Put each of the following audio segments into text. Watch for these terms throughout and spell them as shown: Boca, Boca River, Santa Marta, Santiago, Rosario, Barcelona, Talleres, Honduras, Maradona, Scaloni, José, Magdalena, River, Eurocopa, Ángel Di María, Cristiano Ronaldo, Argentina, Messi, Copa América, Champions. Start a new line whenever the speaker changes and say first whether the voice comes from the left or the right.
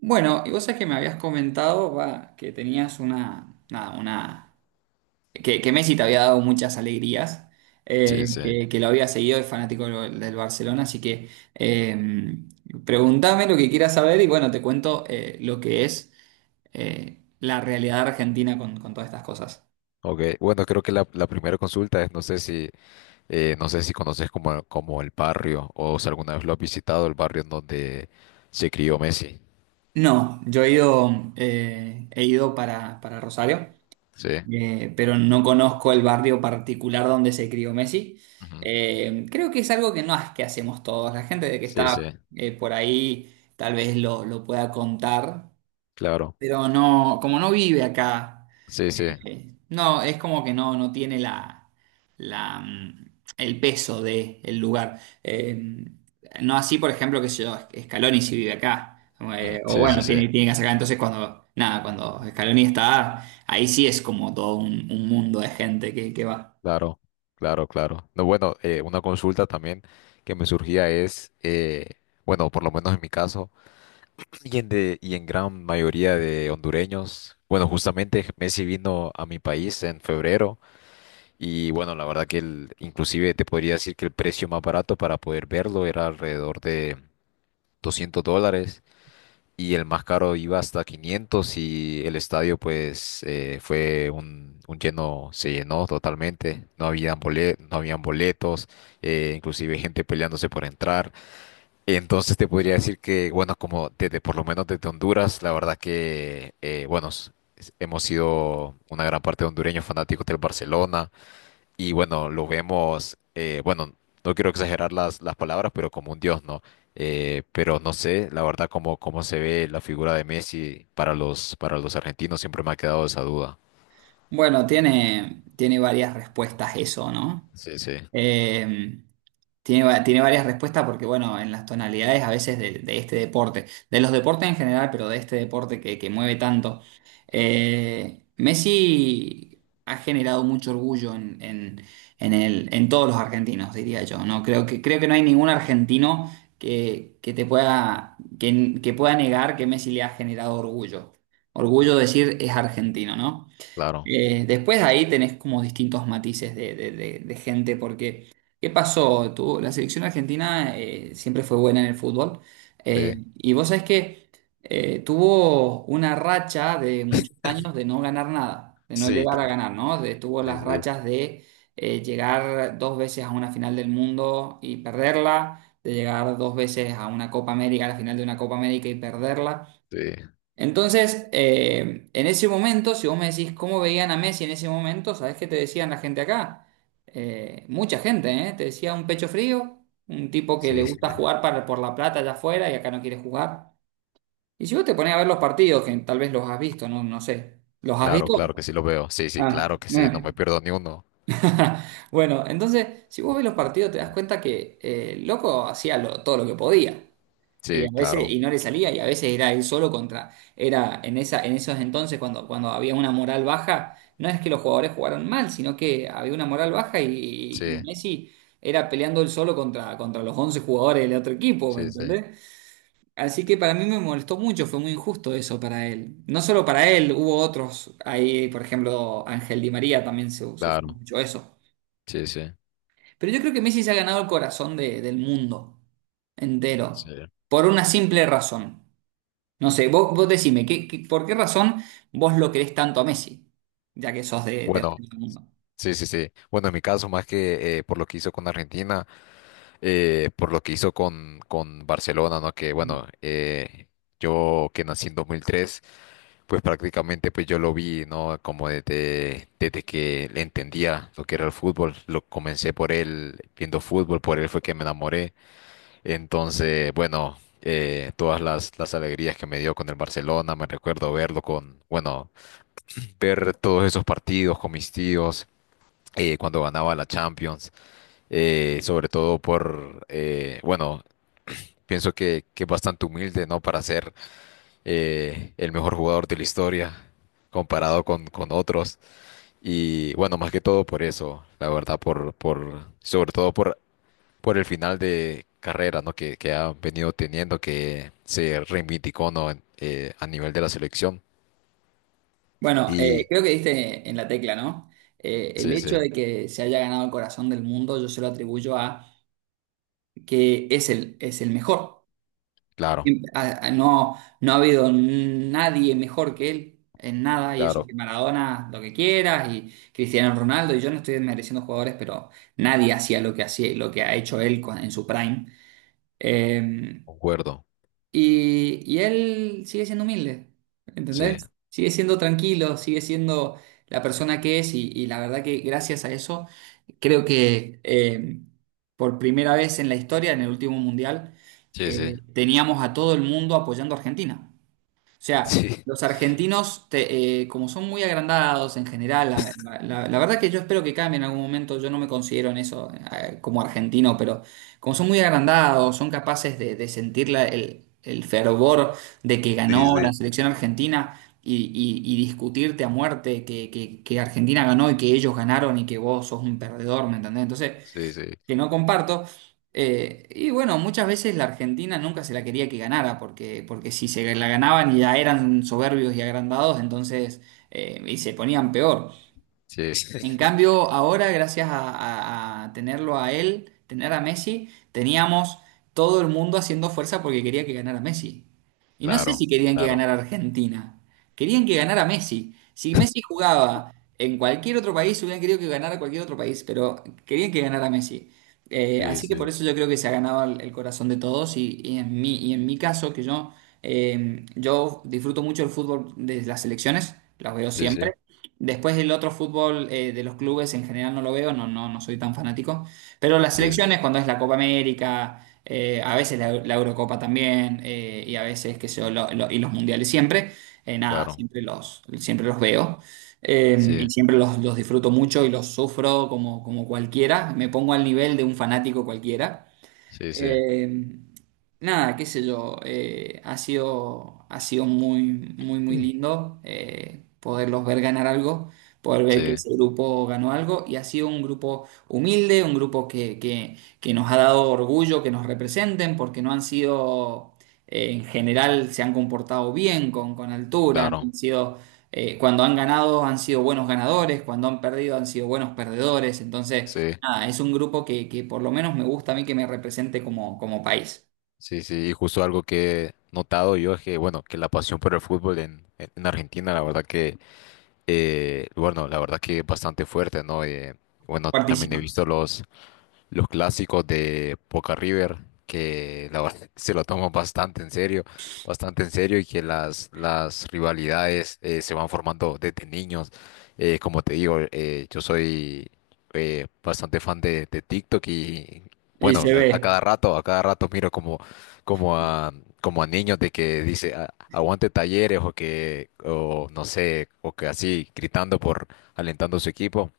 right: Bueno, y vos sabés que me habías comentado, va, que tenías una, nada, una, que Messi te había dado muchas alegrías,
left: Sí, sí.
right: que lo había seguido, es fanático del Barcelona, así que eh, preguntame lo que quieras saber y bueno, te cuento lo que es la realidad argentina con todas estas cosas.
left: Ok, bueno, creo que la primera consulta es, no sé si, no sé si conoces como, como el barrio o si alguna vez lo has visitado, el barrio en donde se crió Messi.
right: No, yo he ido para Rosario.
left: Sí.
right: Pero no conozco el barrio particular donde se crió Messi.
left: Ujú.
right: Creo que es algo que no es que hacemos todos. La gente de que
left: Sí,
right: está
left: sí,
right: por ahí tal vez lo pueda contar,
left: claro.
right: pero no, como no vive acá.
left: Sí, sí.
right: No, es como que no, no tiene la, la, el peso del lugar. No así, por ejemplo, que sé yo, Scaloni si vive acá.
left: Ujú.
right: O
left: Sí, sí,
right: bueno,
left: sí.
right: tiene, tiene que sacar. Entonces, cuando, nada, cuando Scaloni está, ahí sí es como todo un mundo de gente que va.
left: Claro, claro, claro. No, bueno, una consulta también que me surgía es, bueno, por lo menos en mi caso, y en gran mayoría de hondureños, bueno, justamente Messi vino a mi país en febrero. Y bueno, la verdad que el, inclusive te podría decir que el precio más barato para poder verlo era alrededor de $200 y el más caro iba hasta 500 y el estadio pues fue un lleno, se llenó totalmente, no habían boletos, inclusive gente peleándose por entrar. Entonces te podría decir que, bueno, como desde, por lo menos desde Honduras, la verdad que, bueno, hemos sido una gran parte de hondureños fanáticos del Barcelona y bueno, lo vemos, bueno, no quiero exagerar las palabras, pero como un dios, ¿no? Pero no sé, la verdad, cómo, cómo se ve la figura de Messi para los argentinos, siempre me ha quedado esa duda.
right: Bueno, tiene, tiene varias respuestas eso, ¿no?
left: Sí, sí,
right: Eh, Tiene varias respuestas porque, bueno, en las tonalidades a veces de este deporte, de los deportes en general, pero de este deporte que mueve tanto, Messi ha generado mucho orgullo en, en el, en todos los argentinos, diría yo, ¿no? Creo que no hay ningún argentino que te pueda, que pueda negar que Messi le ha generado orgullo. Orgullo decir es argentino, ¿no?
left: claro.
right: Después de ahí tenés como distintos matices de, de gente, porque ¿qué pasó? La selección argentina siempre fue buena en el fútbol,
left: Sí,
right: y vos sabés que tuvo una racha de muchos años de no ganar nada, de no
left: sí,
right: llegar a
left: claro.
right: ganar, ¿no? De- tuvo
left: Sí,
right: las
left: sí,
right: rachas de llegar dos veces a una final del mundo y perderla, de llegar dos veces a una Copa América, a la final de una Copa América y perderla.
left: sí,
right: Entonces, en ese momento, si vos me decís cómo veían a Messi en ese momento, ¿sabés qué te decían la gente acá? Mucha gente, ¿eh? Te decía un pecho frío, un tipo que le
left: sí.
right: gusta jugar para, por la plata allá afuera y acá no quiere jugar. Y si vos te ponés a ver los partidos, que tal vez los has visto, no, no sé. ¿Los has
left: Claro,
right: visto?
left: claro que sí lo veo. Sí, sí,
right: Ah,
left: claro que sí, no
right: bueno.
left: me pierdo ni uno.
right: Bueno, entonces, si vos ves los partidos, te das cuenta que el loco hacía todo lo que podía. Y
left: Sí,
right: a veces,
left: claro.
right: y no le salía, y a veces era él solo contra, era en esa, en esos entonces cuando, cuando había una moral baja, no es que los jugadores jugaron mal, sino que había una moral baja
left: Sí,
right: y Messi era peleando él solo contra, contra los 11 jugadores del otro equipo, ¿me
left: sí, sí,
right: entendés? Así que para mí me molestó mucho, fue muy injusto eso para él. No solo para él, hubo otros, ahí por ejemplo Ángel Di María también sufrió
left: claro.
right: mucho eso.
left: Sí, sí,
right: Pero yo creo que Messi se ha ganado el corazón del mundo
left: sí.
right: entero, por una simple razón. No sé, vos, vos decime, ¿qué, por qué razón vos lo querés tanto a Messi? Ya que sos de
left: Bueno,
right: del mundo.
left: sí, sí, sí. Bueno, en mi caso, más que por lo que hizo con Argentina, por lo que hizo con Barcelona, ¿no? Que
right: Ujú.
left: bueno, yo que nací en 2003 pues prácticamente pues yo lo vi, ¿no? Como desde, desde que le entendía lo que era el fútbol, lo comencé por él viendo fútbol, por él fue que me enamoré. Entonces, bueno, todas las alegrías que me dio con el Barcelona, me recuerdo verlo con, bueno, ver todos esos partidos con mis tíos cuando ganaba la Champions, sobre todo por, bueno, pienso que es bastante humilde, ¿no? Para ser el mejor jugador de la historia comparado con otros. Y bueno, más que todo por eso, la verdad, por, sobre todo por el final de carrera, ¿no? Que ha venido teniendo, que se reivindicó, ¿no? A nivel de la selección.
right: Bueno,
left: Y
right: creo que diste en la tecla, ¿no? El
left: sí, sí,
right: hecho de que se haya ganado el corazón del mundo, yo se lo atribuyo a que es el mejor.
left: claro,
right: No, no ha habido nadie mejor que él en nada, y eso
left: claro,
right: que Maradona, lo que quieras, y Cristiano Ronaldo, y yo no estoy desmereciendo jugadores, pero nadie hacía lo que hacía, lo que ha hecho él en su prime. Eh,
left: concuerdo.
right: Y él sigue siendo humilde,
left: Sí,
right: ¿entendés? Sigue siendo tranquilo, sigue siendo la persona que es y la verdad que gracias a eso creo que por primera vez en la historia, en el último mundial,
left: sí, sí.
right: teníamos a todo el mundo apoyando a Argentina. O sea, los argentinos, como son muy agrandados en general, la, la verdad que yo espero que cambie en algún momento, yo no me considero en eso como argentino, pero como son muy agrandados, son capaces de sentir el fervor de que
left: Sí, sí,
right: ganó la
left: sí.
right: selección argentina y, y discutirte a muerte que, que Argentina ganó y que ellos ganaron y que vos sos un perdedor, ¿me entendés? Entonces,
left: Sí, sí,
right: que no comparto. Y bueno, muchas veces la Argentina nunca se la quería que ganara, porque, porque si se la ganaban ya eran soberbios y agrandados, entonces, y se ponían peor.
left: sí,
right: En cambio, ahora, gracias a, a tenerlo a él, tener a Messi, teníamos todo el mundo haciendo fuerza porque quería que ganara Messi. Y no sé si
left: claro,
right: querían que
left: claro.
right: ganara Argentina, querían que ganara Messi. Si Messi jugaba en cualquier otro país, hubieran querido que ganara cualquier otro país, pero querían que ganara Messi.
left: Sí,
right: Así que por
left: sí,
right: eso yo creo que se ha ganado el corazón de todos y en mí, y en mi caso, que yo, yo disfruto mucho el fútbol de las selecciones, las veo
left: sí, sí,
right: siempre. Después el otro fútbol de los clubes en general no lo veo, no, no, no soy tan fanático. Pero las
left: sí, sí,
right: selecciones, cuando es la Copa América, a veces la, la Eurocopa también, y a veces, qué sé yo, y los mundiales siempre, nada,
left: claro.
right: siempre los veo. Y
left: Sí,
right: siempre los disfruto mucho y los sufro como, como cualquiera. Me pongo al nivel de un fanático cualquiera.
left: sí, sí,
right: Eh, Nada, qué sé yo, ha sido muy, muy, muy
left: mm,
right: lindo poderlos ver ganar algo, poder ver que
left: sí,
right: ese grupo ganó algo y ha sido un grupo humilde, un grupo que nos ha dado orgullo que nos representen porque no han sido, en general, se han comportado bien con altura, no
left: claro.
right: han sido... cuando han ganado han sido buenos ganadores, cuando han perdido han sido buenos perdedores, entonces
left: Sí,
right: nada, es un grupo que por lo menos me gusta a mí que me represente como, como país.
left: sí, sí. Y justo algo que he notado yo es que, bueno, que la pasión por el fútbol en Argentina, la verdad que, bueno, la verdad que es bastante fuerte, ¿no? Bueno, también he
right: Fuertísima.
left: visto los clásicos de Boca River, que la verdad se lo toman bastante en serio y que las rivalidades se van formando desde niños. Como te digo, yo soy bastante fan de TikTok y
right: Y
left: bueno,
right: se ve.
left: a cada rato miro como, como a, como a niños de que dice aguante Talleres o que, o no sé, o que así gritando por alentando a su equipo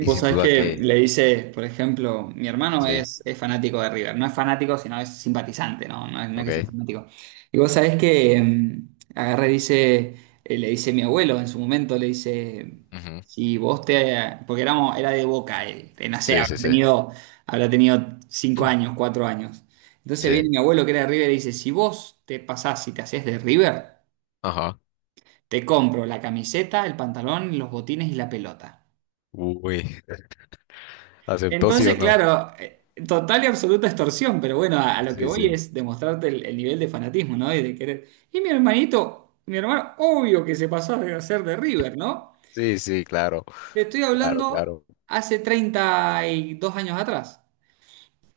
left: y
right: Vos
left: sin
right: sabés
left: duda
right: que
left: que,
right: le dice, por ejemplo, mi hermano
left: sí,
right: es fanático de River. No es fanático, sino es simpatizante, ¿no? No es, no es que sea
left: ok.
right: fanático. Y vos sabés que agarra y dice, le dice mi abuelo en su momento, le dice,
left: Ujú.
right: si vos te... Porque éramos, era de Boca él, no sé,
left: Sí, sí, sí.
right: habrá tenido 5 años, 4 años. Entonces viene
left: Sí.
right: mi abuelo que era de River y dice, si vos te pasás y te hacés de River,
left: Ajá.
right: te compro la camiseta, el pantalón, los botines y la pelota.
left: Uy. ¿Aceptó sí o
right: Entonces,
left: no?
right: claro, total y absoluta extorsión, pero bueno, a lo que
left: Sí,
right: voy
left: sí.
right: es demostrarte el nivel de fanatismo, ¿no? Y de querer. Y mi hermanito, mi hermano, obvio que se pasó a ser de River, ¿no?
left: Sí, sí, claro.
right: Te estoy
left: Claro,
right: hablando
left: claro.
right: hace 32 años atrás.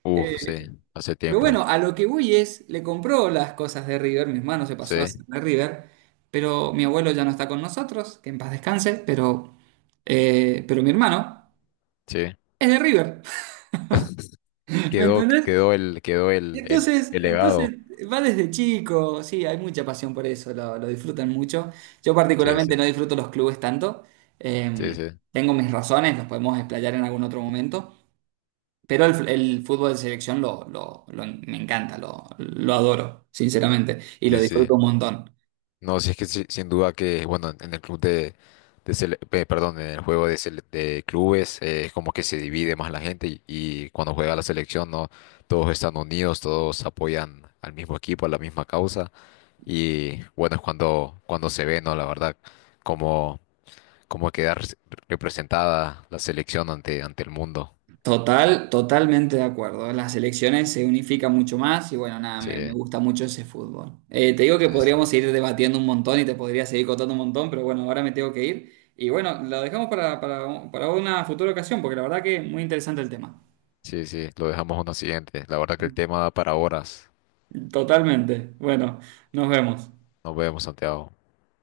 left: Uf, sí.
right: Eh,
left: Hace
right: pero
left: tiempo.
right: bueno, a lo que voy es, le compró las cosas de River, mi hermano se pasó a
left: Sí,
right: ser de River, pero mi abuelo ya no está con nosotros, que en paz descanse, pero mi hermano
left: sí.
right: es de River, ¿me
left: Quedó,
right: entendés?
left: quedó el, quedó
right: Y Entonces,
left: el
right: entonces
left: legado.
right: va desde chico, sí, hay mucha pasión por eso, lo disfrutan mucho. Yo
left: Sí, sí.
right: particularmente no disfruto los clubes tanto,
left: Sí,
right: eh,
left: sí.
right: tengo mis razones, los podemos explayar en algún otro momento, pero el fútbol de selección lo, me encanta, lo adoro, sinceramente, y lo
left: Sí, sí.
right: disfruto un montón.
left: No, sí es que sí, sin duda que, bueno, en el club de, perdón, en el juego de, de clubes es como que se divide más la gente y cuando juega la selección, no, todos están unidos, todos apoyan al mismo equipo, a la misma causa. Y bueno, es cuando, cuando se ve, ¿no? La verdad, cómo, cómo queda representada la selección ante, ante el mundo.
right: Total, totalmente de acuerdo. Las selecciones se unifican mucho más y bueno, nada,
left: Sí,
right: me gusta mucho ese fútbol. Te digo que
left: sí, sí.
right: podríamos seguir debatiendo un montón y te podría seguir contando un montón, pero bueno, ahora me tengo que ir. Y bueno, lo dejamos para una futura ocasión, porque la verdad que muy interesante el tema.
left: Sí, sí, lo dejamos a una siguiente. La verdad que el tema da para horas.
right: Totalmente. Bueno, nos vemos.
left: Nos vemos, Santiago.